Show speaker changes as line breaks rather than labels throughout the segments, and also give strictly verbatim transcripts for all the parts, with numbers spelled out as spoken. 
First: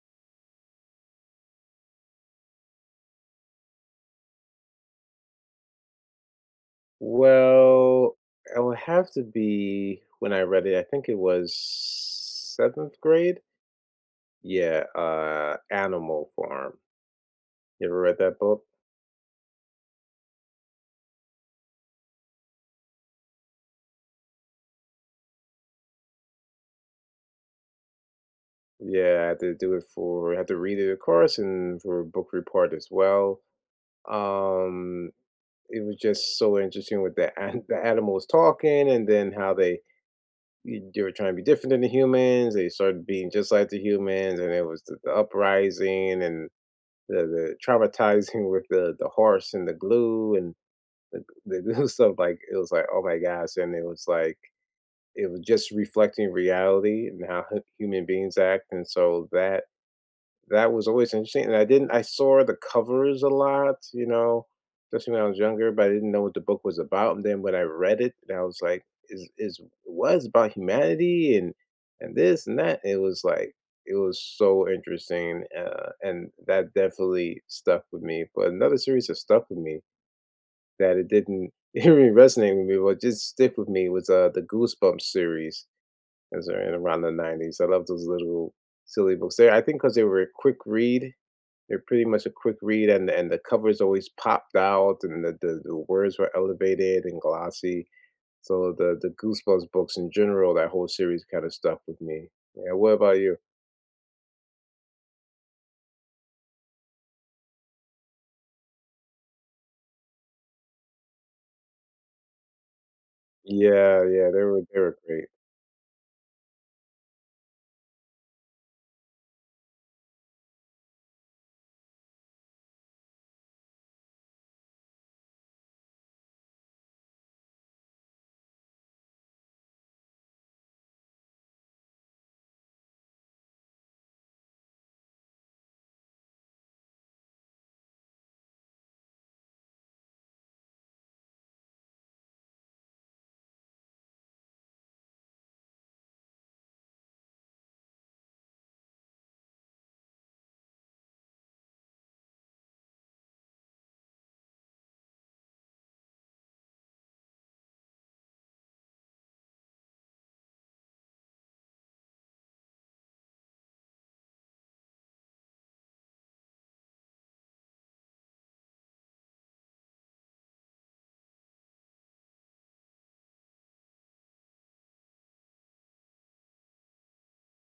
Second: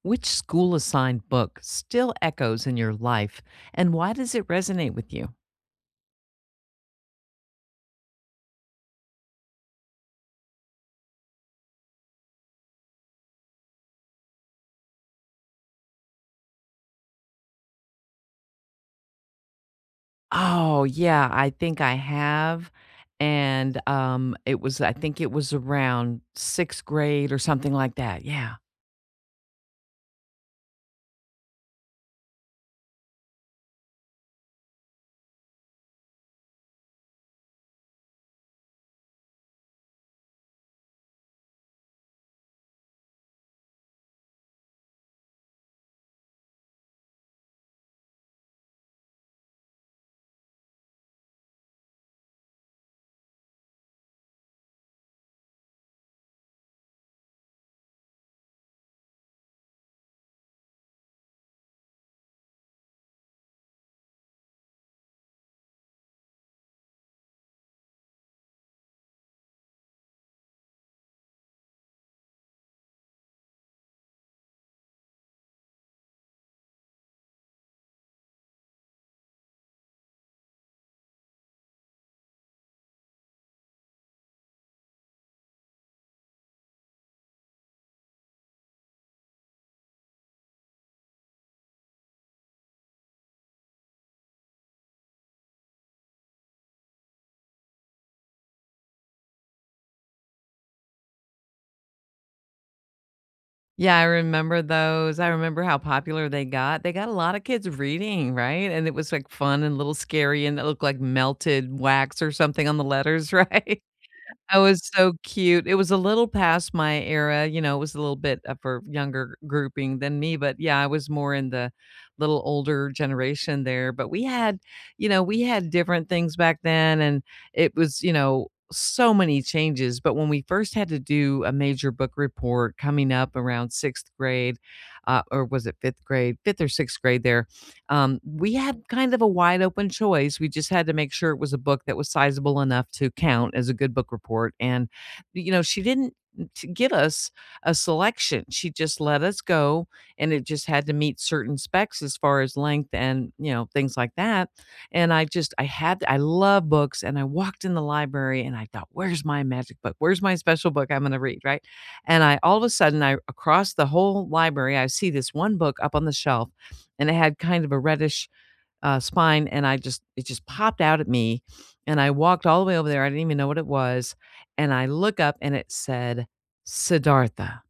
Which school assigned book still echoes in your life and why does it resonate with you?
Well, it would have to be when I read it, I think it was seventh grade. Yeah, uh, Animal Farm. You ever read that book?
Oh, yeah, I think I have. And um, it was, I think it was around sixth grade or something like that. Yeah.
Yeah, I had to do it for, I had to read it, of course, and for a book report as well. Um, it was just so interesting with the an- the animals talking, and then how they y- they were trying to be different than the humans. They started being just like the humans, and it was the, the uprising and the, the traumatizing with the the horse and the glue and the glue stuff like it was like oh my gosh and it was like it was just reflecting reality and how hu- human beings act and so that that was always interesting, and I didn't I saw the covers a lot, you know, especially when I was younger, but I didn't know what the book was about, and then when I read it, and I was like, "Is is was about humanity and and this and that." It was like it was so interesting, uh, and that definitely stuck with me, but another series that stuck with me that it didn't it didn't really resonate with me, but it just stick with me was, uh, the Goosebumps series, as they're in around the nineties. I love those little silly books. There, I think, because they were a quick read they're pretty much a quick read, and and the covers always popped out, and the the the words were elevated and glossy. So the the Goosebumps books in general, that whole series kinda stuck with me. Yeah, what about you?
Yeah, I remember those. I remember how popular they got. They got a lot of kids reading, right? And it was like fun and a little scary, and it looked like melted wax or something on the letters, right?
Yeah, yeah, they
That
were they
was
were
so
great.
cute. It was a little past my era, you know, it was a little bit of a younger grouping than me, but yeah, I was more in the little older generation there, but we had, you know, we had different things back then, and it was, you know, so many changes. But when we first had to do a major book report coming up around sixth grade, uh, or was it fifth grade? fifth or sixth grade there. Um, we had kind of a wide open choice. We just had to make sure it was a book that was sizable enough to count as a good book report. And, you know, she didn't mm, t- give us a selection. She just let us go, and it just had to meet certain specs as far as length and, you know, things like that. And I just, I had, I love books, and I walked in the library and I thought, where's my magic book? Where's my special book I'm going to read? Right. And I, all of a sudden, I, across the whole library, I see this one book up on the shelf, and it had kind of a reddish, uh, spine, and I just it just popped out at me, and I walked all the way over there. I didn't even know what it was, and I look up and it said Siddhartha,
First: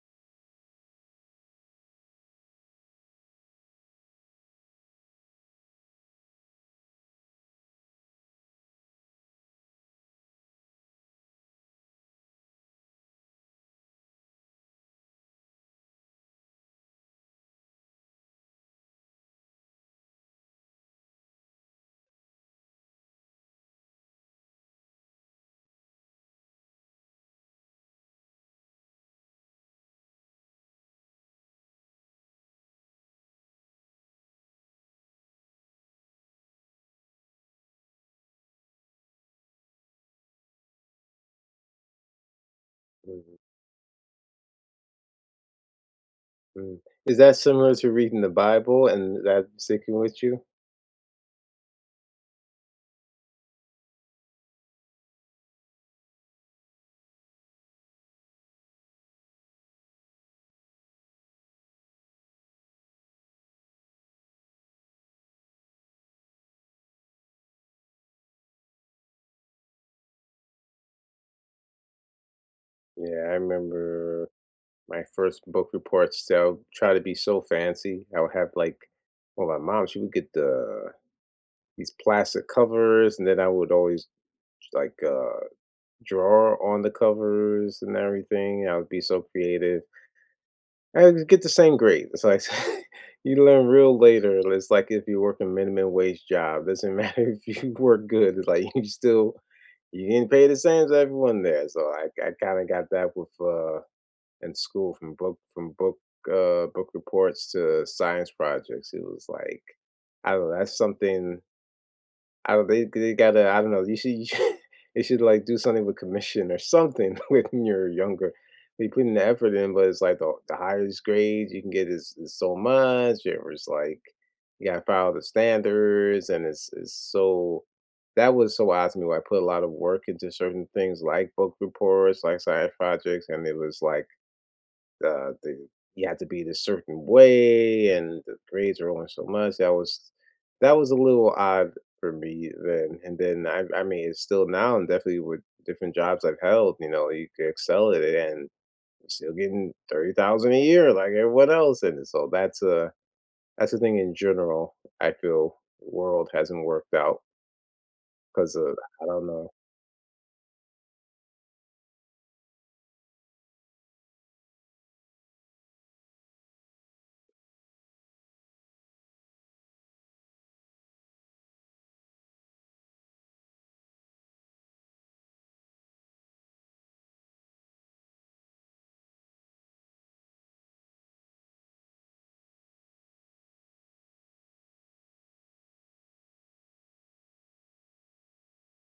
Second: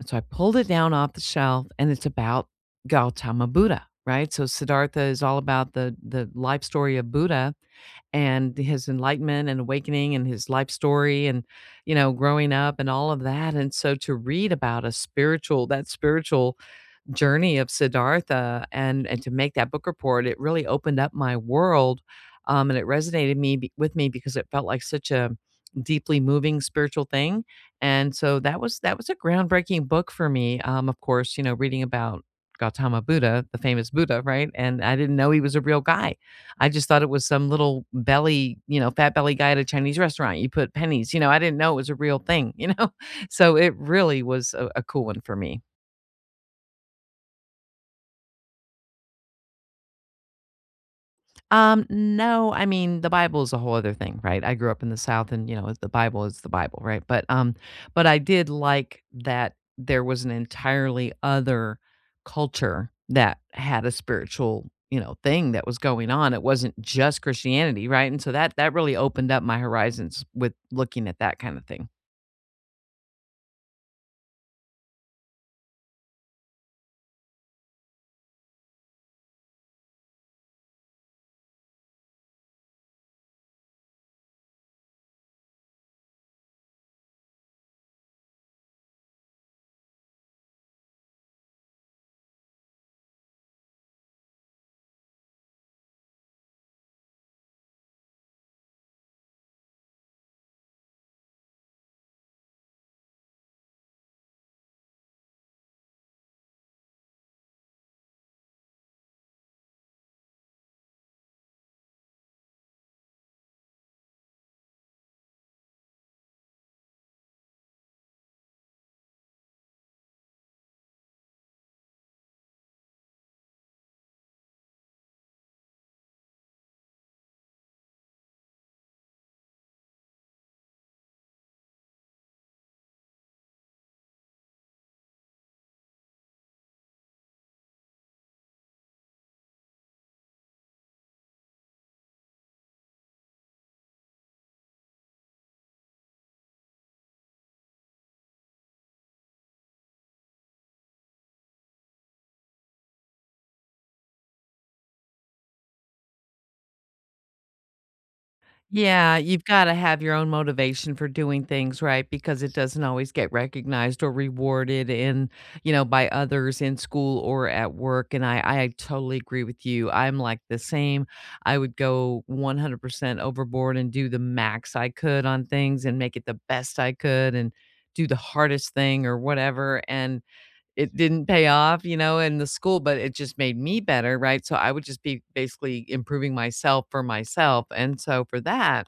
and so I pulled it down off the shelf, and it's about Gautama Buddha, right? So Siddhartha is all about the the life story of Buddha and his enlightenment and awakening and his life story and, you know, growing up and all of that. And so to read about a spiritual that spiritual journey of Siddhartha, and and to make that book report, it really opened up my world, um, and it resonated me be- with me because it felt like such a deeply moving spiritual thing. And so that was that was a groundbreaking book for me. Um, of course, you know, reading about Gautama Buddha, the famous Buddha, right? And I didn't know he was a real guy. I just thought it was some little belly, you know, fat belly guy at a Chinese restaurant. You put pennies, you know, I didn't know it was a real thing, you know?
Mhm.
So it really was a, a cool one for me.
mm. Is that similar to reading the Bible and that sticking with you?
Um, no, I mean, the Bible is a whole other thing, right? I grew up in the South and, you know, the Bible is the Bible, right? But um but I did like that there was an entirely other culture that had a spiritual, you know, thing that was going on. It wasn't just Christianity, right? And so that that really opened up my horizons with looking at that kind of thing.
Yeah, I remember my first book reports. So I will try to be so fancy. I would have, like well, my mom, she would get the these plastic covers, and then I would always like uh draw on the covers and everything. I would be so creative. I would get the same grade. It's like you learn real later. It's like if you work a minimum wage job, doesn't matter if you work good. It's like you still you didn't pay the same as everyone there. So I, I kind of got that with uh in school from book from book uh book reports to science projects. It was like I don't know. That's something I don't they they gotta I don't know, you should you should they should, like, do something with commission or something when you're younger. They put in the effort in, but it's like the the higher his grades you can get is is so much, it was like you gotta follow the standards, and it's it's so that was so odd to me where I put a lot of work into certain things like book reports, like science projects, and it was like uh, the you had to be this certain way, and the grades were only so much. That was that was a little odd for me then. And then I, I mean, it's still now, and definitely with different jobs I've held, you know, you could excel at it and you're still getting thirty thousand a year like everyone else. And so that's a that's the thing in general. I feel world hasn't worked out because of I
Yeah,
don't
you've
know.
gotta have your own motivation for doing things, right? Because it doesn't always get recognized or rewarded in, you know, by others in school or at work. And I, I totally agree with you. I'm like the same. I would go one hundred percent overboard and do the max I could on things and make it the best I could and do the hardest thing or whatever. And it didn't pay off, you know, in the school, but it just made me better, right? So I would just be basically improving myself for myself. And so for that,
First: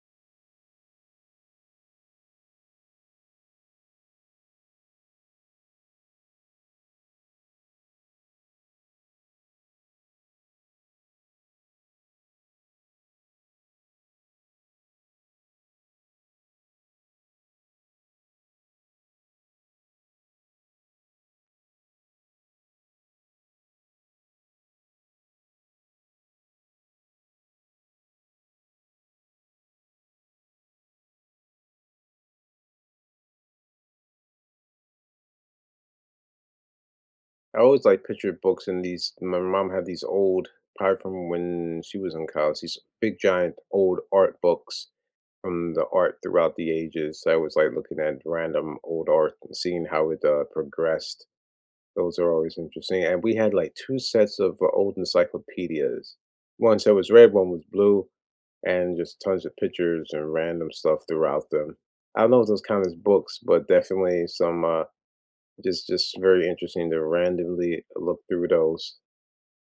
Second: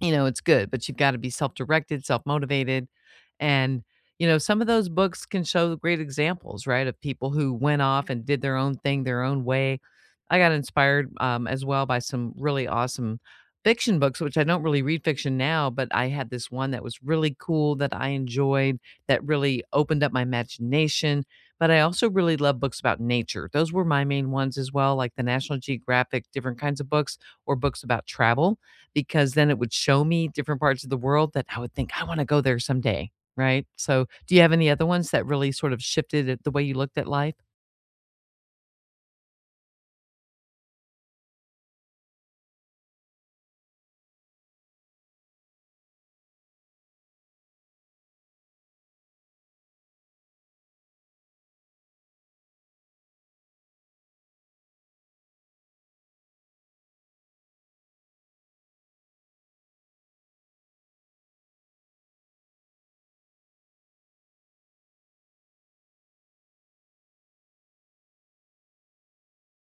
you know, it's good, but you've got to be self-directed, self-motivated, and, you know, some of those books can show great examples, right, of people who went off and did their own thing their own way. I got inspired, um, as well by some really awesome fiction books, which I don't really read fiction now, but I had this one that was really cool that I enjoyed, that really opened up my imagination. But I also really love books about nature. Those were my main ones as well, like the National Geographic, different kinds of books or books about travel, because then it would show me different parts of the world that I would think, "I wanna go there someday," right? So, do you have any other ones that really sort of shifted it the way you looked at life?
I always like picture books in these. My mom had these old, probably from when she was in college, these big, giant old art books from the art throughout the ages. So, I was like looking at random old art and seeing how it uh, progressed. Those are always interesting. And we had like two sets of uh, old encyclopedias. One set was red, one was blue, and just tons of pictures and random stuff throughout them. I don't know if those count as books, but definitely some. Uh, just just very interesting to randomly look through those.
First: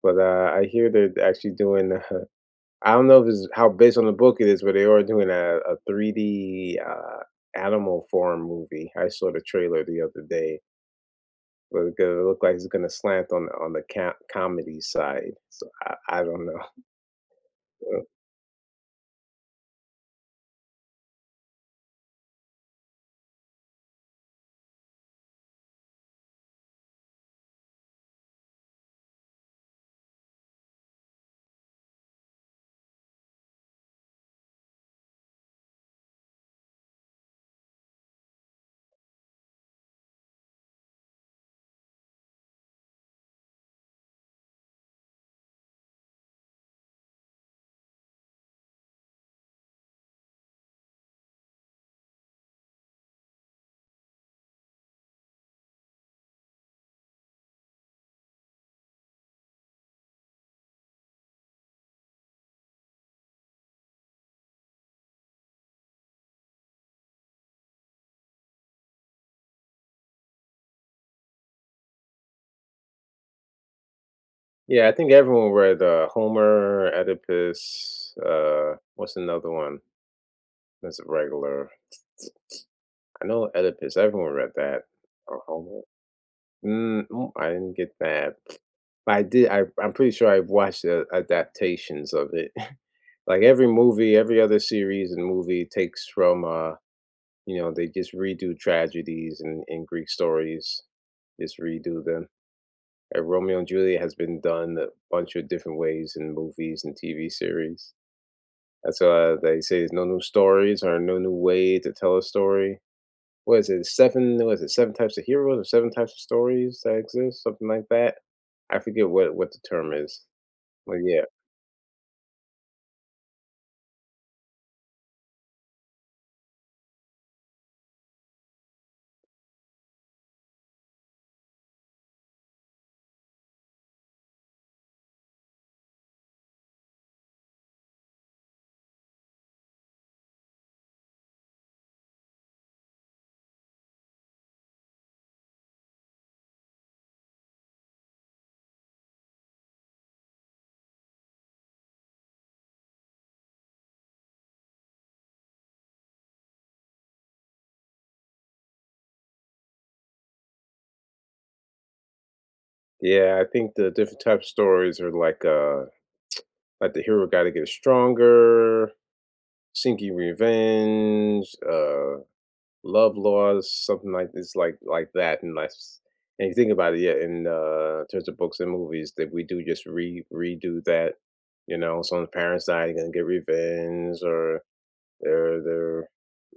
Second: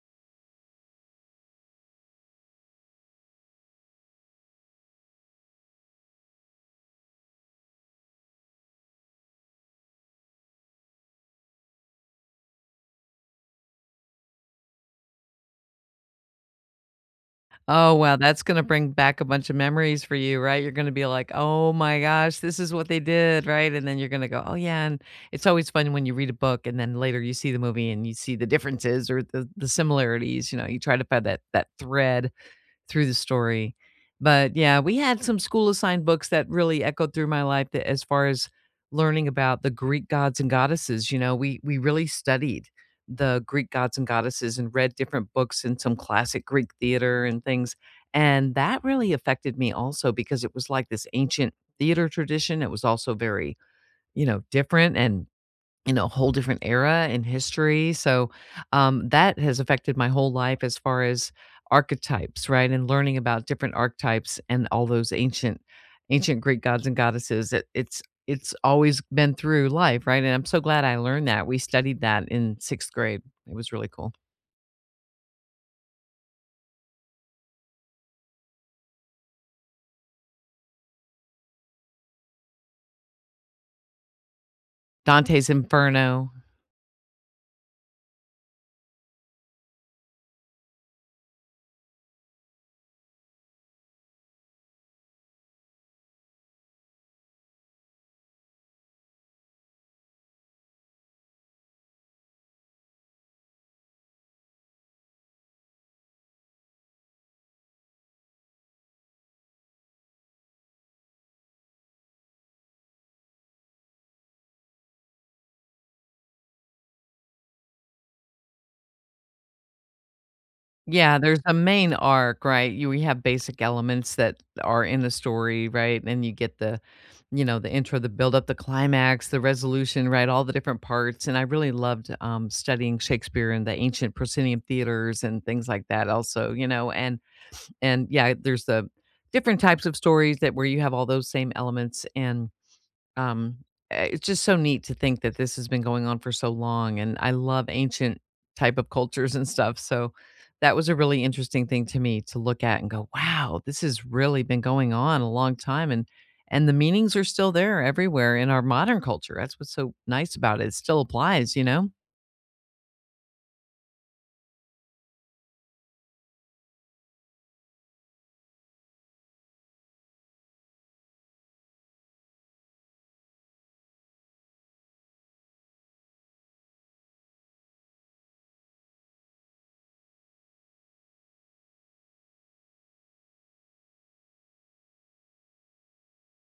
But uh, I hear they're actually doing. I don't know if it's how based on the book it is, but they are doing a, a three D uh, animal farm movie. I saw the trailer the other day, but it gonna look like it's gonna slant on on the ca- comedy side. So I, I don't know.
Oh, wow, that's gonna bring back a bunch of memories for you, right? You're gonna be like, "Oh my gosh, this is what they did," right? And then you're gonna go, "Oh, yeah," and it's always fun when you read a book and then later you see the movie and you see the differences or the the similarities. You know, you try to find that that thread through the story. But yeah, we had some school assigned books that really echoed through my life, that as far as learning about the Greek gods and goddesses, you know, we we really studied the Greek gods and goddesses and read different books and some classic Greek theater and things. And that really affected me also because it was like this ancient theater tradition. It was also very, you know, different and in a whole different era in history. So, um, that has affected my whole life as far as archetypes, right? And learning about different archetypes and all those ancient, ancient Greek gods and goddesses. It, it's it's always been through life, right? And I'm so glad I learned that. We studied that in sixth grade. It was really cool.
Yeah, I think everyone read uh, Homer, Oedipus. Uh, what's another one that's a regular? I know Oedipus. Everyone read that. Or
Dante's
Homer.
Inferno.
Mm, oh, I didn't get that, but I did. I, I'm pretty sure I've watched the adaptations of it. Like every movie, every other series and movie takes from, uh, you know, they just redo tragedies and, and Greek stories, just redo them. Uh, Romeo and Juliet has been done a bunch of different ways in movies and T V series. That's why they say there's no new stories or no new way to tell a story. What is it? Seven, what is it? Seven types of heroes or seven types of stories that exist, something like that. I forget what what the term is. But
Yeah,
yeah,
there's a main arc, right? You we have basic elements that are in the story, right? And you get the, you know, the intro, the build up, the climax, the resolution, right? All the different parts. And I really loved um, studying Shakespeare and the ancient proscenium theaters and things like that. Also, you know, and and yeah, there's the different types of stories that where you have all those same elements, and um, eh, it's just so neat to think that this has been going on for so long, and I love ancient type of cultures and stuff. So that was a really interesting thing to me to look at and go, "Wow, this has really been going on a long time," and and the meanings are still there everywhere in our modern culture. That's what's so nice about it, it still applies, you know?
yeah, I think the different types of stories are like uh like the hero got to get stronger, seeking revenge, uh, love laws, something like this, like like that, and like. s- and you think about it, yeah, in uh, terms of books and movies, that we do just re redo that, you know, someone's parents died, they're gonna get revenge, or they're they're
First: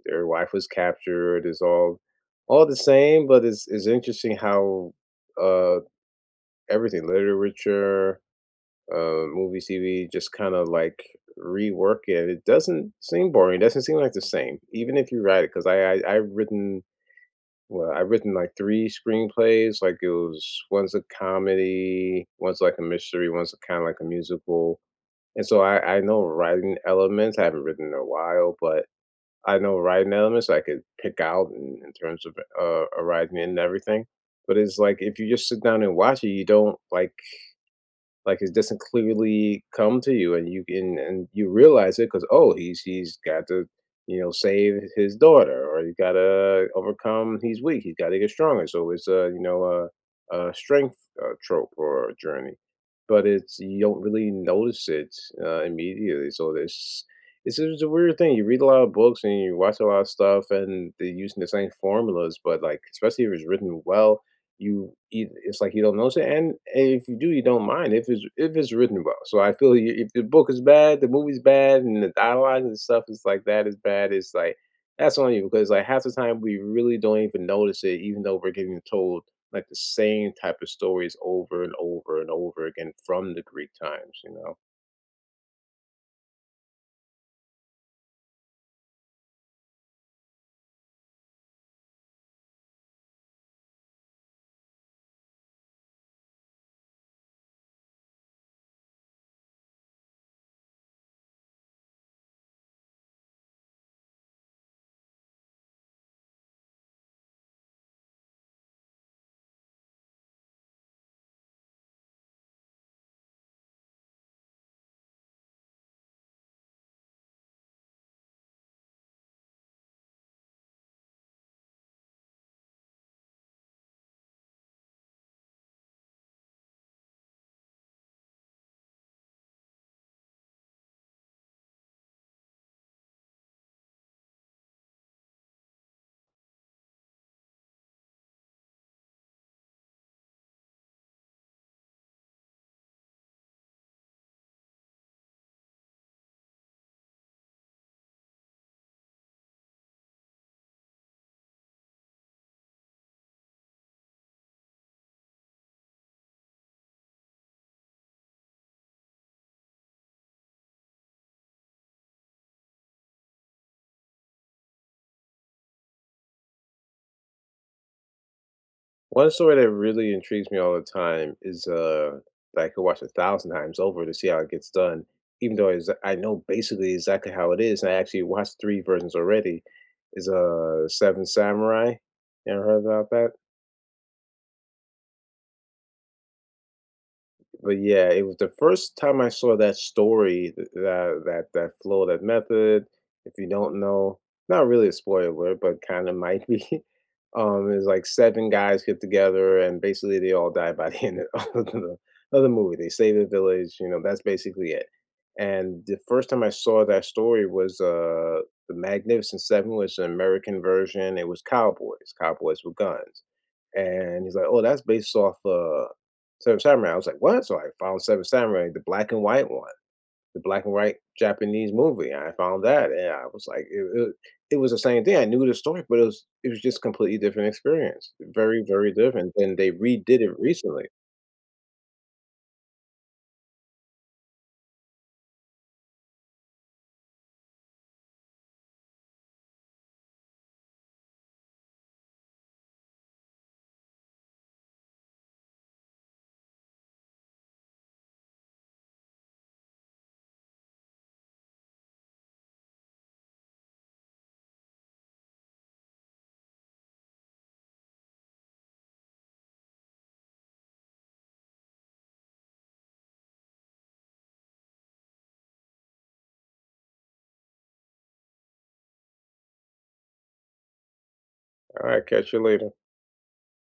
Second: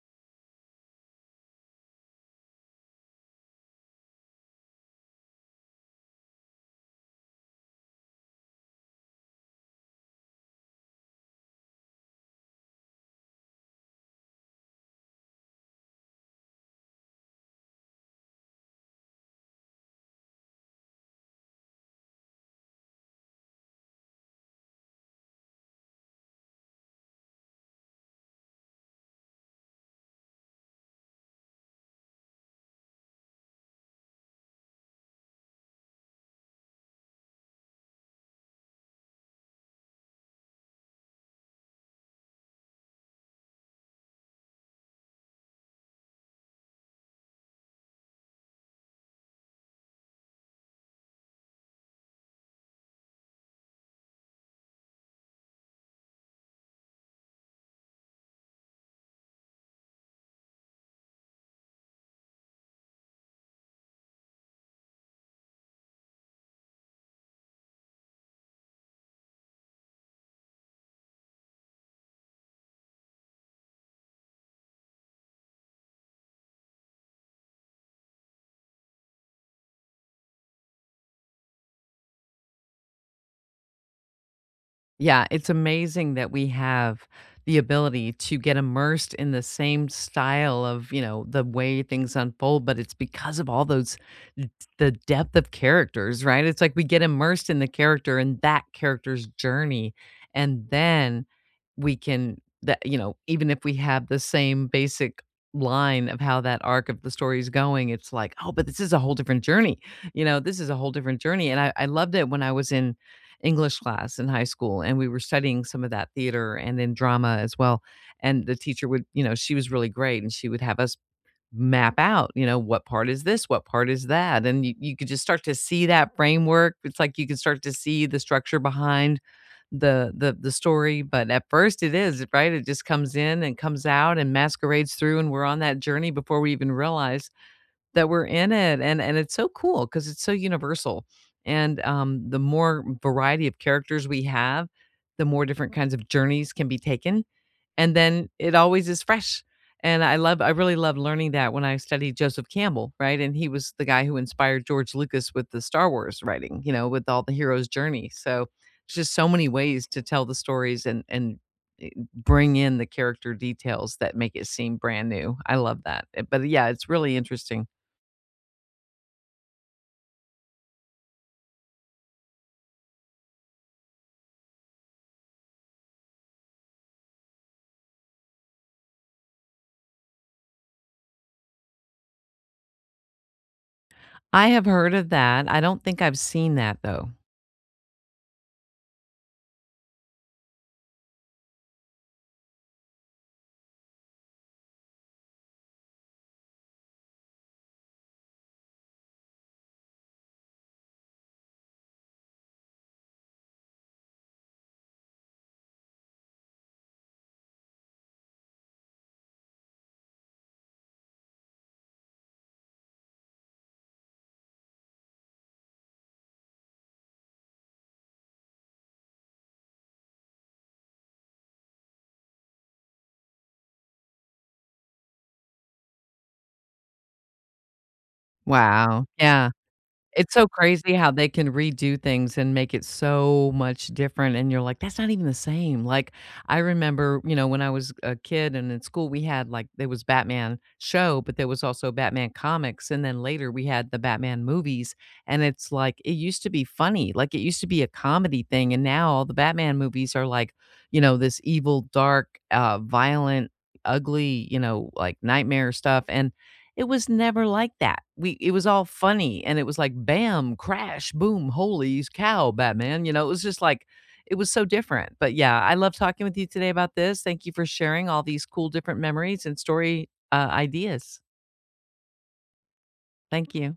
their wife was captured. It's all all the same, but it's it's interesting how uh everything literature, uh movies, T V just kind of like rework it. It doesn't seem boring. Doesn't seem like the same, even if you write it. Because I, I I've written well, I've written like three screenplays. Like it was one's a comedy, one's like a mystery, one's kind of like a musical. And so I, I know writing elements. I haven't written in a while, but I know riding elements I could pick out in in terms of, uh, a riding in and everything, but it's like if you just sit down and watch it, you don't, like like, it doesn't clearly come to you, and you and and you realize it because "Oh, he's he's got to, you know, save his daughter," or, "He's gotta overcome he's weak, he's gotta get stronger." So it's a, you know, a a strength, uh, trope or a journey, but it's you don't really notice it, uh, immediately, so this it's just a weird thing. You read a lot of books and you watch a lot of stuff, and they're using the same formulas, but, like, especially if it's written well, you eith it's like you don't notice it, and if you do, you don't mind if it's if it's written well. So I feel you if the book is bad, the movie's bad, and the dialogue and stuff is like that is bad, it's like that's on you because like half the time we really don't even notice it, even though we're getting told like the same type of stories over and over and over again from the Greek times, you know.
Yeah, it's amazing that we have the ability to get immersed in the same style of, you know, the way things unfold, but it's because of all those d- the depth of characters, right? It's like we get immersed in the character and that character's journey, and then we can, that you know, even if we have the same basic line of how that arc of the story is going, it's like, oh, but this is a whole different journey. You know, this is a whole different journey. And I, I loved it when I was in English class in high school, and we were studying some of that theater and then drama as well. And the teacher would, you know, she was really great, and she would have us map out, you know, what part is this, what part is that. And you, you could just start to see that framework. It's like you can start to see the structure behind the the the story. But at first it is, right? It just comes in and comes out and masquerades through, and we're on that journey before we even realize that we're in it. And and it's so cool because it's so universal, and, um, the more variety of characters we have, the more different kinds of journeys can be taken, and then it always is fresh. And I love I really love learning that when I studied Joseph Campbell, right, and he was the guy who inspired George Lucas with the Star Wars writing, you know, with all the hero's journey. So, it's just so many ways to tell the stories, and and, eh, bring in the character details that make it seem brand new. I love that, eh, but, yeah, it's really interesting.
One story that really intrigues me all the time is, uh, that I could watch a thousand times over to see how it gets done, even though it's I know basically exactly how it is, and I actually watched three versions already, is, uh, Seven Samurai. You ever heard about that?
I have heard of that. I don't think I've seen that though.
But yeah, it was the first time I saw that story, th that that that flow, that method. If you don't know, not really a spoiler, but kind of might be. Um, it's like seven guys get together and basically they all die by the end of the of the movie. They save the village, you know, that's basically it. And the first time I saw that story was, uh, The Magnificent Seven was an American version. It was cowboys, cowboys with guns. And he's like, "Oh, that's based off, uh" Seven Samurai. I was like, "What?" So I found Seven Samurai, the black and white one, the black and white Japanese movie. I found that, and I was like, it, it, it was the same thing. I knew the story, but it was it was just completely different experience. Very, very
Wow.
different.
Yeah.
And they redid
It's
it
so
recently.
crazy how they can redo things and make it so much different, and you're like, "That's not even the same." Like, I remember, you know, when I was a kid and in school, we had, like there was Batman show, but there was also Batman comics, and then later we had the Batman movies, and it's like, it used to be funny, like, it used to be a comedy thing, and now all the Batman movies are like, you know, this evil, dark, uh, violent, ugly, you know, like, nightmare stuff, and it was never like that. We it was all funny, and it was like, "Bam, crash, boom, holy cow, Batman," you know, it was just like it was so different. But, yeah, I love talking with you today about this. Thank you for sharing all these cool different memories and story, uh, ideas.
All right, catch you later.
Thank you.